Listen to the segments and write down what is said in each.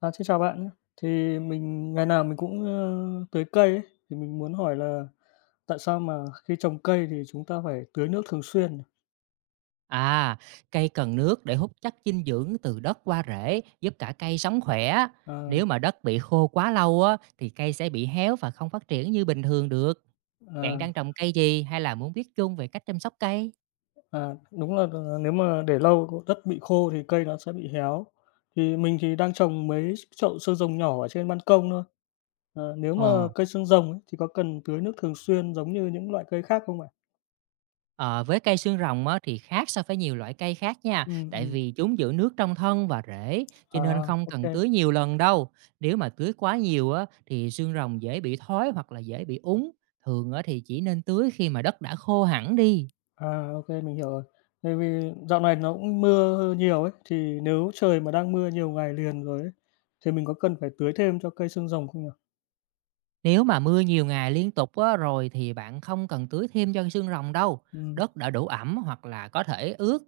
À, xin chào bạn nhé. Thì mình ngày nào mình cũng, tưới cây ấy, thì mình muốn hỏi là tại sao mà khi trồng cây thì chúng ta phải tưới nước thường xuyên nhỉ? À, cây cần nước để hút chất dinh dưỡng từ đất qua rễ, giúp cả cây sống khỏe. À, Nếu mà đất bị khô quá lâu á, thì cây sẽ bị héo và không phát triển như bình thường được. Bạn à, đang trồng cây gì hay là muốn biết chung về cách chăm sóc cây? à, đúng là nếu mà để lâu đất bị khô thì cây nó sẽ bị héo. Thì mình thì đang trồng mấy chậu xương rồng nhỏ ở trên ban công thôi. Ờ, nếu mà Ờ, cây xương rồng ấy thì có cần tưới nước thường xuyên giống như những loại cây khác không ạ? ờ, với cây xương rồng á, thì khác so với nhiều loại cây khác nha, Ừ, tại vì chúng giữ nước trong thân và rễ, cho nên à, không cần OK. tưới nhiều lần đâu. Nếu mà tưới quá nhiều á, thì xương rồng dễ bị thói hoặc là dễ bị úng. Thường á, thì chỉ nên tưới khi mà đất đã khô hẳn đi. À, ok, mình hiểu rồi. Tại vì dạo này nó cũng mưa nhiều ấy, thì nếu trời mà đang mưa nhiều ngày liền rồi ấy, thì mình có cần phải tưới thêm cho cây xương rồng không nhỉ? Nếu mà mưa nhiều ngày liên tục á, rồi thì bạn không cần tưới thêm cho xương rồng đâu. Ừ. Đất đã đủ ẩm hoặc là có thể ướt.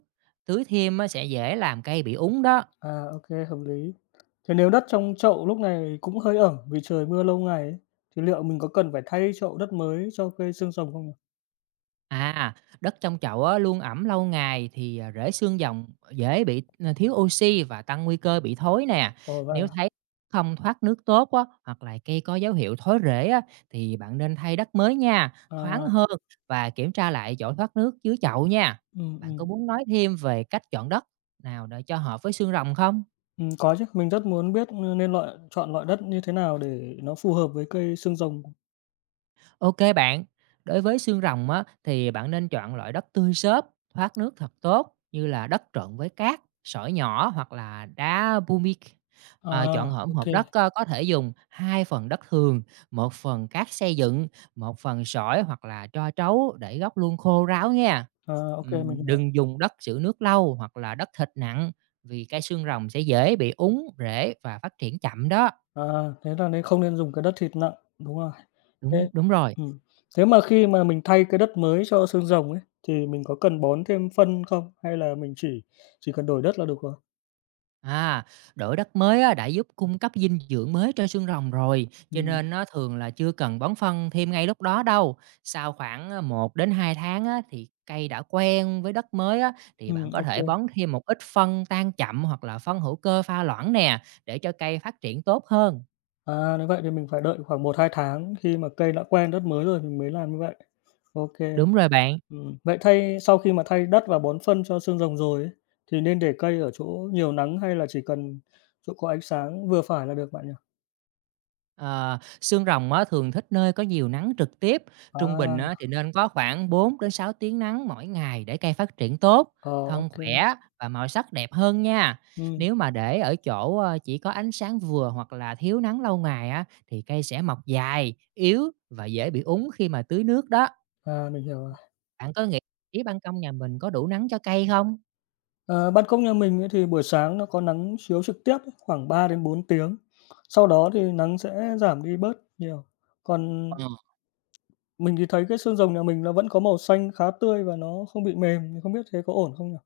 Tưới thêm á, sẽ dễ làm cây bị úng đó. À, ok, hợp lý. Thế nếu đất trong chậu lúc này cũng hơi ẩm vì trời mưa lâu ngày ấy, thì liệu mình có cần phải thay chậu đất mới cho cây xương rồng không nhỉ? À, đất trong chậu á, luôn ẩm lâu ngày thì rễ xương dòng dễ bị thiếu oxy và tăng nguy cơ bị thối nè. Ồ, vậy Nếu à? thấy không thoát nước tốt á, hoặc là cây có dấu hiệu thối rễ á, thì bạn nên thay đất mới nha, thoáng À, hơn và kiểm tra lại chỗ thoát nước dưới chậu nha. ừm, Bạn có ừm, muốn nói thêm về cách chọn đất nào để cho hợp với xương rồng không? Có chứ, mình rất muốn biết, nên chọn loại đất như thế nào để nó phù hợp với cây xương rồng. Ok bạn, đối với xương rồng á, thì bạn nên chọn loại đất tươi xốp, thoát nước thật tốt như là đất trộn với cát, sỏi nhỏ hoặc là đá pumic. À, À, chọn hỗn ok, hợp kê, đất có thể dùng hai phần đất thường, một phần cát xây dựng, một phần sỏi hoặc là tro trấu để gốc luôn khô ráo nha. à, ô mình hiểu. Đừng dùng đất giữ nước lâu hoặc là đất thịt nặng vì cây xương rồng sẽ dễ bị úng, rễ và phát triển chậm đó. À, thế là nên không nên dùng cái đất thịt nặng, đúng rồi. Đúng Thế đúng rồi. ừm, thế mà khi mà mình thay cái đất mới cho xương rồng ấy, thì mình có cần bón thêm phân không? Hay là mình chỉ cần đổi đất là được rồi? À, đổi đất mới á, đã giúp cung cấp dinh dưỡng mới cho xương rồng rồi, cho Ừm, nên nó thường là chưa cần bón phân thêm ngay lúc đó đâu. Sau khoảng một đến 2 tháng á, thì cây đã quen với đất mới á, thì bạn có ô thể kê. bón thêm một ít phân tan chậm hoặc là phân hữu cơ pha loãng nè để cho cây phát triển tốt hơn. À, nếu vậy thì mình phải đợi khoảng một hai tháng khi mà cây đã quen đất mới rồi mình mới làm như vậy. Ô kê, Đúng rồi bạn. ừm. Vậy thay sau khi mà thay đất và bón phân cho xương rồng rồi ấy, thì nên để cây ở chỗ nhiều nắng hay là chỉ cần chỗ có ánh sáng vừa phải là được bạn nhỉ? Ờ, xương rồng á, thường thích nơi có nhiều nắng trực tiếp, À, trung bình á, thì nên có khoảng 4 đến 6 tiếng nắng mỗi ngày để cây phát triển tốt, ờ, ô thân kê, khỏe và màu sắc đẹp hơn nha. ừm. Nếu mà để ở chỗ chỉ có ánh sáng vừa hoặc là thiếu nắng lâu ngày á, thì cây sẽ mọc dài, yếu và dễ bị úng khi mà tưới nước đó. À, mình hiểu rồi. Bạn có nghĩ ban công nhà mình có đủ nắng cho cây không? Ờ, ban công nhà mình ấy thì buổi sáng nó có nắng chiếu trực tiếp ấy, khoảng ba đến bốn tiếng. Sau đó thì nắng sẽ giảm đi bớt nhiều. Còn mình thì thấy cái xương rồng nhà mình nó vẫn có màu xanh khá tươi và nó không bị mềm, thì không biết thế có ổn không nhỉ?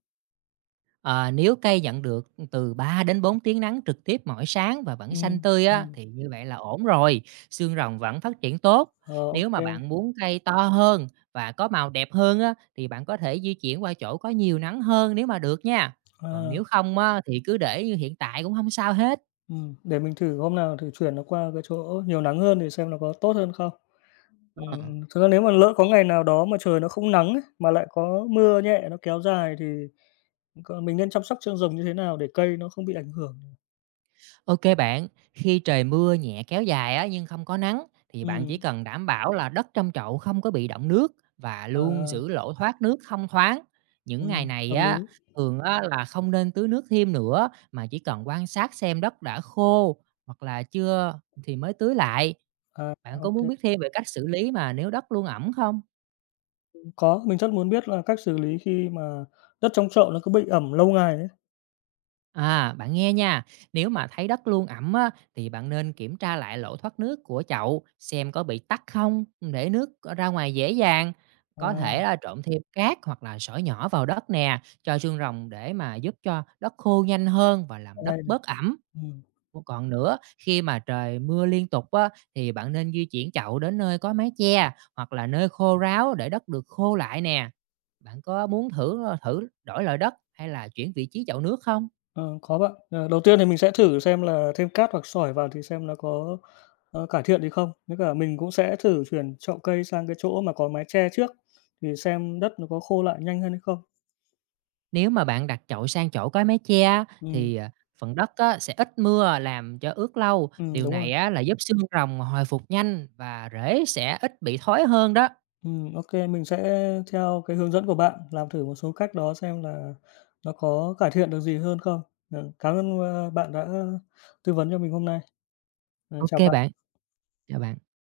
Ờ, nếu cây nhận được từ 3 đến 4 tiếng nắng trực tiếp mỗi sáng và vẫn Ừ, xanh tươi á, ừm. thì như vậy là ổn rồi, xương rồng vẫn phát triển tốt. Ờ, ô. Nếu mà bạn muốn cây to hơn và có màu đẹp hơn á, thì bạn có thể di chuyển qua chỗ có nhiều nắng hơn nếu mà được nha. Còn À, nếu không á, thì cứ để như hiện tại cũng không sao hết. Để mình thử hôm nào thử chuyển nó qua cái chỗ nhiều nắng hơn thì xem nó có tốt hơn không. Ờ. Thực ra nếu mà lỡ có ngày nào đó mà trời nó không nắng ấy, mà lại có mưa nhẹ nó kéo dài thì. Còn mình nên chăm sóc chân rừng như thế nào để cây nó không bị ảnh hưởng? Ok bạn, khi trời mưa nhẹ kéo dài á, nhưng không có nắng thì bạn chỉ Ừm, cần đảm bảo là đất trong chậu không có bị đọng nước và luôn à, giữ lỗ thoát nước thông thoáng. Những ngày này hợp á, lý. thường á, là không nên tưới nước thêm nữa mà chỉ cần quan sát xem đất đã khô hoặc là chưa thì mới tưới lại. À, Bạn có ô, muốn biết thêm về cách xử lý mà nếu đất luôn ẩm không? có, mình rất muốn biết là cách xử lý khi mà đất trong chậu nó cứ bị ẩm lâu ngày ấy. À, bạn nghe nha, nếu mà thấy đất luôn ẩm á, thì bạn nên kiểm tra lại lỗ thoát nước của chậu xem có bị tắc không để nước có ra ngoài dễ dàng. Có thể À, là trộn thêm cát hoặc là sỏi nhỏ vào đất nè cho xương rồng để mà giúp cho đất khô nhanh hơn và làm đất hay này. bớt ẩm. Ừm, Còn nữa, khi mà trời mưa liên tục á, thì bạn nên di chuyển chậu đến nơi có mái che hoặc là nơi khô ráo để đất được khô lại nè. Bạn có muốn thử thử đổi loại đất hay là chuyển vị trí chậu nước không? ờ, có bạn. Ờ, đầu tiên thì mình sẽ thử xem là thêm cát hoặc sỏi vào thì xem nó có, cải thiện gì không. Với cả mình cũng sẽ thử chuyển chậu cây sang cái chỗ mà có mái che trước, thì xem đất nó có khô lại nhanh hơn hay không. Nếu mà bạn đặt chậu sang chỗ có mái che á, Ừ, thì phần đất á, sẽ ít mưa làm cho ướt lâu. Điều đúng rồi. này á, là giúp xương rồng hồi phục nhanh và rễ sẽ ít bị thối hơn đó. Ô mình sẽ theo cái hướng dẫn của bạn, làm thử một số cách đó xem là nó có cải thiện được gì hơn không. Ờ, cảm ơn, bạn đã tư vấn cho mình hôm nay. Ờ, Ok chào bạn, bạn. chào bạn.